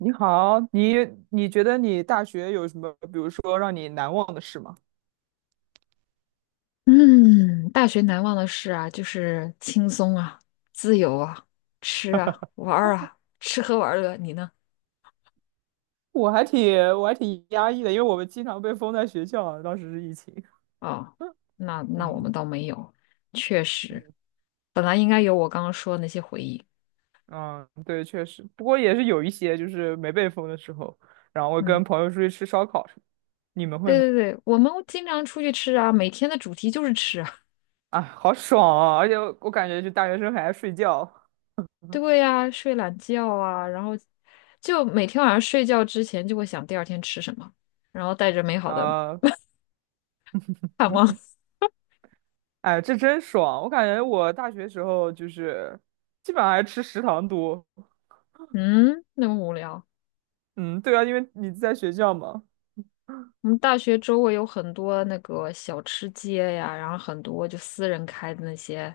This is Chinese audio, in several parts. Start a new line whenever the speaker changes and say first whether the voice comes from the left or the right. right: 你好，你觉得你大学有什么，比如说让你难忘的事吗？
left: 嗯，大学难忘的事啊，就是轻松啊，自由啊，吃啊，玩儿啊，吃喝玩乐。你呢？
right: 我还挺压抑的，因为我们经常被封在学校啊，当时是疫情。
left: 哦，那我
right: 嗯
left: 们倒没有，确
right: 嗯
left: 实，本来应该有我刚刚说的那些回忆。
right: 嗯，对，确实，不过也是有一些就是没被封的时候，然后会
left: 嗯，
right: 跟朋友出去吃烧烤什么。你们会
left: 对
right: 吗？
left: 对对，我们经常出去吃啊，每天的主题就是吃啊。
right: 啊，好爽啊！而且我感觉就大学生还爱睡觉。
left: 对呀，睡懒觉啊，然后就每天晚上睡觉之前就会想第二天吃什么，然后带着 美好的
right: 啊，
left: 盼望。
right: 哎，这真爽！我感觉我大学时候就是基本上还吃食堂多。
left: 嗯，那么无聊。
right: 嗯，对啊，因为你在学校嘛。
left: 我们大学周围有很多那个小吃街呀，然后很多就私人开的那些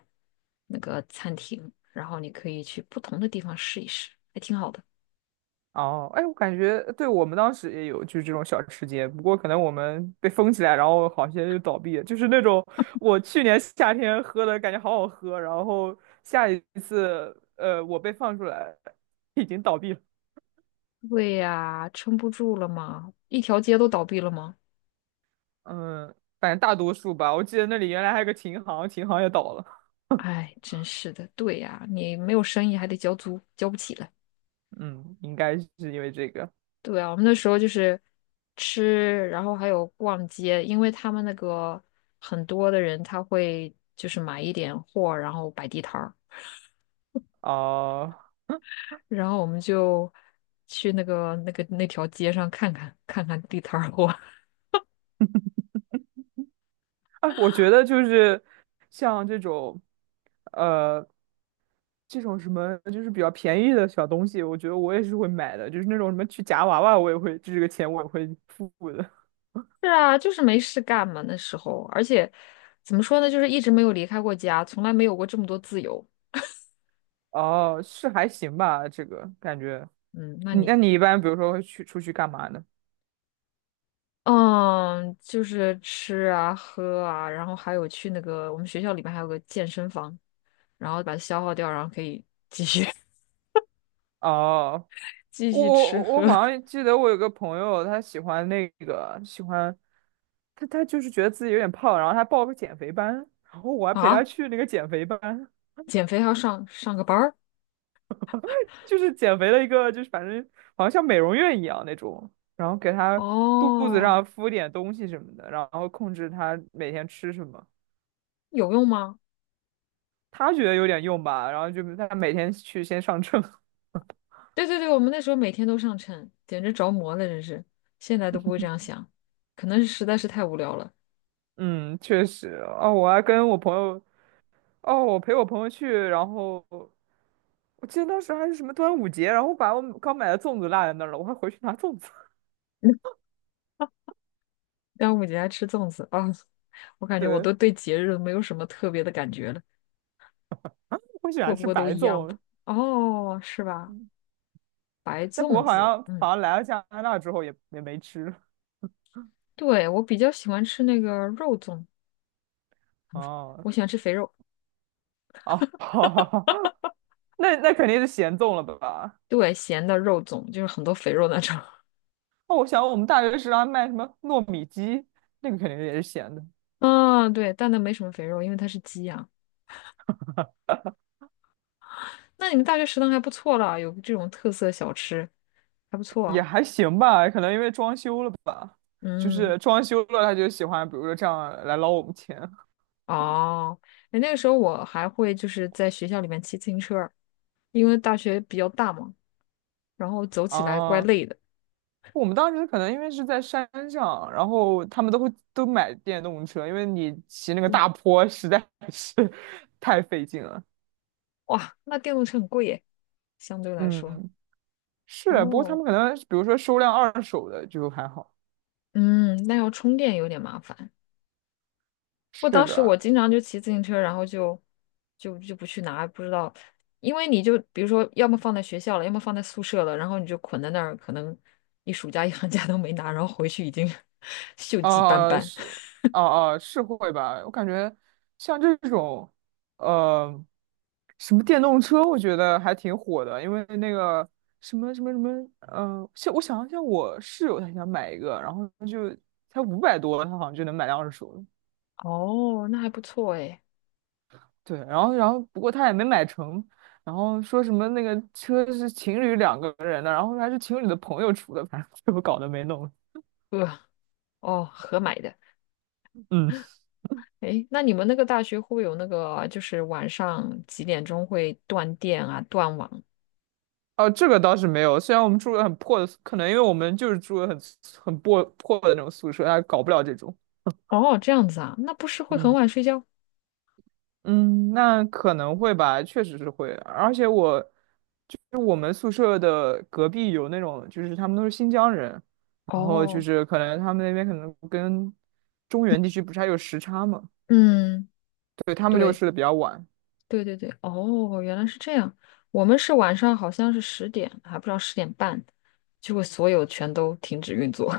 left: 那个餐厅，然后你可以去不同的地方试一试，还挺好的。
right: 哦，哎，我感觉对我们当时也有就是这种小吃街，不过可能我们被封起来，然后好些就倒闭了，就是那种我去年夏天喝的感觉好好喝，然后下一次我被放出来已经倒闭了。
left: 对呀，撑不住了吗？一条街都倒闭了吗？
right: 嗯，反正大多数吧，我记得那里原来还有个琴行，琴行也倒了。
left: 哎，真是的。对呀，你没有生意还得交租，交不起了。
right: 嗯，应该是因为这个。
left: 对啊，我们那时候就是吃，然后还有逛街，因为他们那个很多的人他会就是买一点货，然后摆地摊儿。
right: 哦，
left: 然后我们就去那个那条街上看看地摊儿货。
right: 哎，我觉得就是像这种，呃，这种什么就是比较便宜的小东西，我觉得我也是会买的，就是那种什么去夹娃娃，我也会，这个钱我也会付的。
left: 是啊，就是没事干嘛那时候，而且怎么说呢，就是一直没有离开过家，从来没有过这么多自由。
right: 哦，是还行吧，这个感觉。
left: 嗯，那
right: 你
left: 你
right: 那你一般比如说会去出去干嘛呢？
left: 嗯，就是吃啊喝啊，然后还有去那个我们学校里面还有个健身房，然后把它消耗掉，然后可以继续
right: 哦，
left: 继
right: 我
left: 续吃
right: 我
left: 喝
right: 我好像记得我有个朋友，他喜欢那个喜欢，他就是觉得自己有点胖，然后他报个减肥班，然后我还 陪他
left: 啊。
right: 去那个减肥班。
left: 减肥还要上个班儿
right: 就是减肥的一个，就是反正好像像美容院一样那种，然后给他肚子
left: 哦，
right: 上敷点东西什么的，然后控制他每天吃什么。
left: 有用吗？
right: 他觉得有点用吧，然后就他每天去先上秤。
left: 对对对，我们那时候每天都上秤，简直着魔了，真是。现在都不会这样想，可能是实在是太无聊了。
right: 嗯，确实。哦，我还跟我朋友，哦，我陪我朋友去，然后我记得当时还是什么端午节，然后把我刚买的粽子落在那儿了，我还回去拿粽子。
left: 端午节还吃粽子啊，我感觉我
right: 对，
left: 都对节日没有什么特别的感觉了，
right: 我喜
left: 过
right: 欢
left: 不
right: 吃
left: 过都
right: 白
left: 一样吧。
right: 粽，
left: 哦，是吧？
right: 嗯，
left: 白
right: 但不
left: 粽
right: 过好
left: 子，
right: 像好
left: 嗯，
right: 像来了加拿大之后也没吃。
left: 对，我比较喜欢吃那个肉粽，
right: 哦，
left: 我喜欢吃肥肉，
right: 哦，那肯定是咸粽了吧？
left: 对，咸的肉粽，就是很多肥肉那种。
right: 哦，我想我们大学食堂卖什么糯米鸡，那个肯定也是咸的。
left: 啊，对，但那没什么肥肉，因为它是鸡啊。那你们大学食堂还不错啦，有这种特色小吃，还不错
right: 也
left: 啊。
right: 还行吧。可能因为装修了吧，就
left: 嗯，
right: 是装修了，他就喜欢，比如说这样来捞我们钱
left: 哦，哎，那个时候我还会就是在学校里面骑自行车儿因为大学比较大嘛，然后走起来怪
right: 啊。
left: 累的。
right: 我们当时可能因为是在山上，然后他们都会都买电动车，因为你骑那个
left: 哇
right: 大坡实在是 太费劲了。
left: 哇，那电动车很贵耶，相对来说。
right: 嗯，是，不过他
left: 哦，
right: 们可能比如说收辆二手的就还好。
left: 嗯，那要充电有点麻烦。不，
right: 是
left: 当时我
right: 的，
left: 经常就骑自行车，然后就不去拿，不知道，因为你就比如说，要么放在学校了，要么放在宿舍了，然后你就捆在那儿，可能一暑假一 寒假都没拿，然后回去已经 锈迹斑
right: 啊
left: 斑。
right: 是，啊哦，是会吧？我感觉像这种，呃，什么电动车，我觉得还挺火的，因为那个什么什么什么，像我想像我室友他想买一个，然后就才500多，他好像就能买辆二手的。
left: 哦，那还不错哎。
right: 对，然后不过他也没买成，然后说什么那个车是情侣两个人的，然后还是情侣的朋友出的，反正 最后搞得没弄。
left: 呃，哦，合买的。
right: 嗯。
left: 诶，那你们那个大学会不会有那个，就是晚上几点钟会断电啊、断网？
right: 哦，这个倒是没有。虽然我们住的很破的宿，可能因为我们就是住的很破破的那种宿舍，他搞不了这种。
left: 哦，这样子啊，那不是会很
right: 嗯
left: 晚睡觉？
right: 嗯，那可能会吧，确实是会。而且我就是我们宿舍的隔壁有那种，就是他们都是新疆人，然后就
left: 哦，
right: 是可能他们那边可能跟中原地区不是还有时差嘛，
left: 嗯，
right: 对，他们就
left: 对，
right: 睡得比较晚。
left: 对对对，哦，原来是这样。我们是晚上好像是十点，还不知道10点半，就会所有全都停止运作。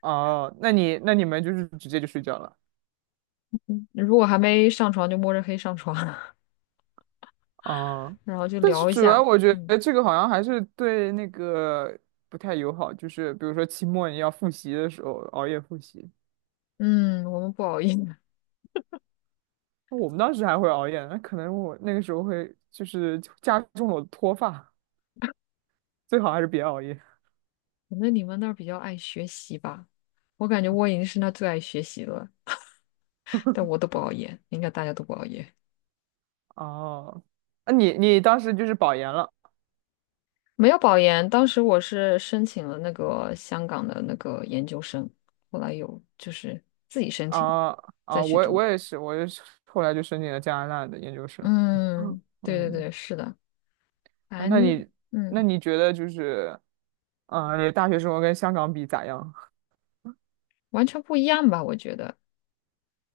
right: 哦，那你们就是直接就睡觉了。
left: 如果还没上床，就摸着黑上床，
right: 啊，
left: 然后就
right: 但是
left: 聊一
right: 主
left: 下。
right: 要我觉
left: 嗯
right: 得这个好像还是对那个不太友好，就是比如说期末你要复习的时候熬夜复习，
left: 嗯，我们不熬夜，
right: 我们当时还会熬夜，那可能我那个时候会就是加重了我的脱发，最好还是别熬夜。
left: 可能你们那儿比较爱学习吧。我感觉我已经是那最爱学习了，但我都不熬夜，应该大家都不熬夜，
right: 哦，那你当时就是保研了
left: 没有保研。当时我是申请了那个香港的那个研究生，后来有就是自己申请的，
right: 啊？
left: 再
right: 啊，
left: 去
right: 我
left: 读。
right: 我也是，我也是后来就申请了加拿大的研究生。哦
left: 嗯，对对对，
right: 嗯，
left: 是的，
right: 啊
left: 反
right: 那
left: 正
right: 你那
left: 嗯，
right: 你觉得就是，啊，你的大学生活跟香港比咋样？
left: 完全不一样吧？我觉得，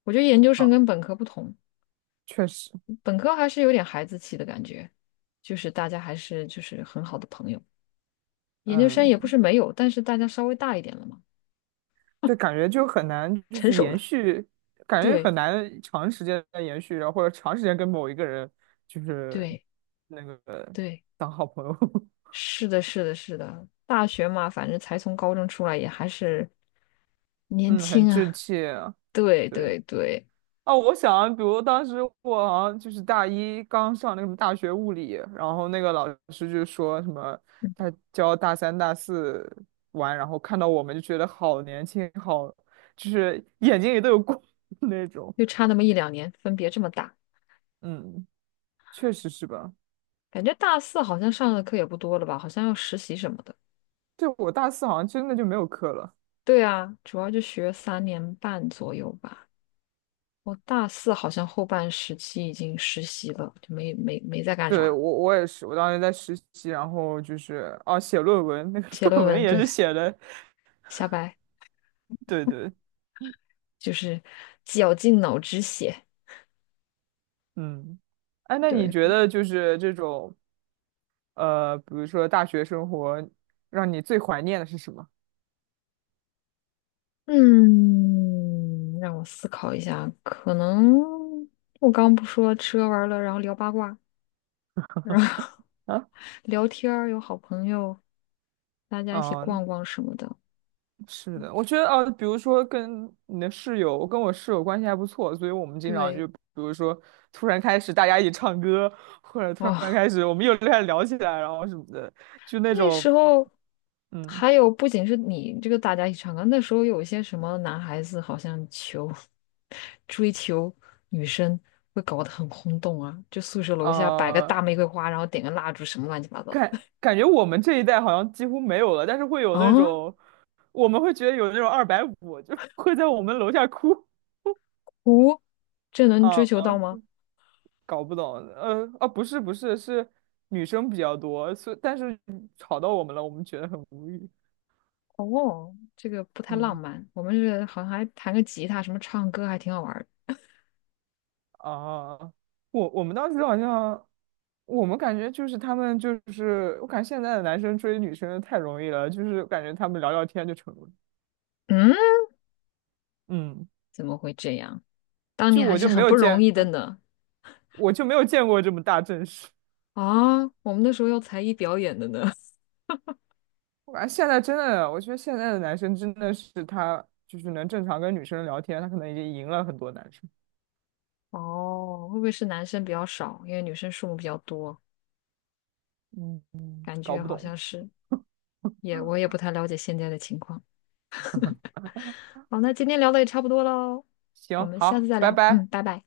left: 我觉得研究生
right: 啊？
left: 跟本科不同，
right: 确实，
left: 本科还是有点孩子气的感觉，就是大家还是就是很好的朋友。研究生也不
right: 嗯，
left: 是没有，但是大家稍微大一点了嘛，
right: 就感觉就很难，就
left: 成
right: 是
left: 熟
right: 延
left: 了。
right: 续，感觉
left: 对
right: 很难长时间的延续，然后或者长时间跟某一个人就是
left: 对。
right: 那个
left: 对
right: 当好朋友，
left: 是的，是的，是的，大学嘛，反正才从高中出来，也还是年
right: 嗯，很
left: 轻
right: 稚
left: 啊。
right: 气啊。
left: 对
right: 对，
left: 对对，
right: 啊，我想，比如当时我好像就是大一刚上那个什么大学物理，然后那个老师就说什么，他教大三、大四玩，然后看到我们就觉得好年轻，好，就是眼睛里都有光 那种。
left: 就差那么一两年，分别这么大，
right: 嗯，确实是吧。
left: 感觉大四好像上的课也不多了吧？好像要实习什么的。
right: 对，我大四好像真的就没有课了。
left: 对啊，主要就学3年半左右吧。我大四好像后半时期已经实习了，就没在干
right: 对，我
left: 啥，
right: 我也是，我当时在实习，然后就是哦写论文，那个
left: 写 论
right: 论文
left: 文，
right: 也
left: 对，
right: 是写的，
left: 瞎掰，
right: 对对，
left: 就是绞尽脑汁写。
right: 嗯，哎，那你
left: 对，
right: 觉得就是这种比如说大学生活，让你最怀念的是什么？
left: 嗯，让我思考一下，可能我刚刚不说吃喝玩乐，然后聊八卦，然后
right: 啊？
left: 聊天儿，有好朋友，大家一起
right: 嗯，
left: 逛逛什么的。
right: 是的，我觉得啊，比如说跟你的室友，我跟我室友关系还不错，所以我们经常就
left: 对，
right: 比如说突然开始大家一起唱歌，或者突然
left: 哦，
right: 开始我们又开始聊起来，然后什么的，就那
left: 那时
right: 种。
left: 候
right: 嗯，
left: 还有不仅是你这个大家一起唱歌，那时候有一些什么男孩子好像求 追求女生会搞得很轰动啊，就宿舍楼下摆个
right: 呃，
left: 大玫瑰花，然后点个蜡烛，什么乱七八糟的。
right: 感觉我们这一代好像几乎没有了，但是会 有那
left: 啊，
right: 种，我们会觉得有那种二百五，就会在我们楼下哭
left: 哦，这能追求到
right: 啊，
left: 吗？
right: 搞不懂，啊，不是不是，是女生比较多，所以但是吵到我们了，我们觉得很无语，
left: 哦，这个不太浪
right: 嗯
left: 漫。我们是好像还弹个吉他，什么唱歌还挺好玩儿的
right: 啊，我们当时好像，我们感觉就是他们就是，我感觉现在的男生追女生太容易了，就是感觉他们聊聊天就成了，
left: 嗯，
right: 嗯。
left: 怎么会这样？当
right: 就
left: 年还
right: 我
left: 是
right: 就没
left: 很
right: 有
left: 不容
right: 见，
left: 易的呢。
right: 我就没有见过这么大阵势。
left: 啊，我们那时候要才艺表演的呢。
right: 我感觉现在真的，我觉得现在的男生真的是他就是能正常跟女生聊天，他可能已经赢了很多男生。
left: 哦，会不会是男生比较少，因为女生数目比较多？
right: 嗯，
left: 感
right: 搞
left: 觉
right: 不
left: 好
right: 懂。
left: 像是，我也不太了解现在的情况。好，那今天聊的也差不多喽，我
right: 行，
left: 们下次
right: 好，
left: 再
right: 拜
left: 聊。
right: 拜。
left: 嗯，拜拜。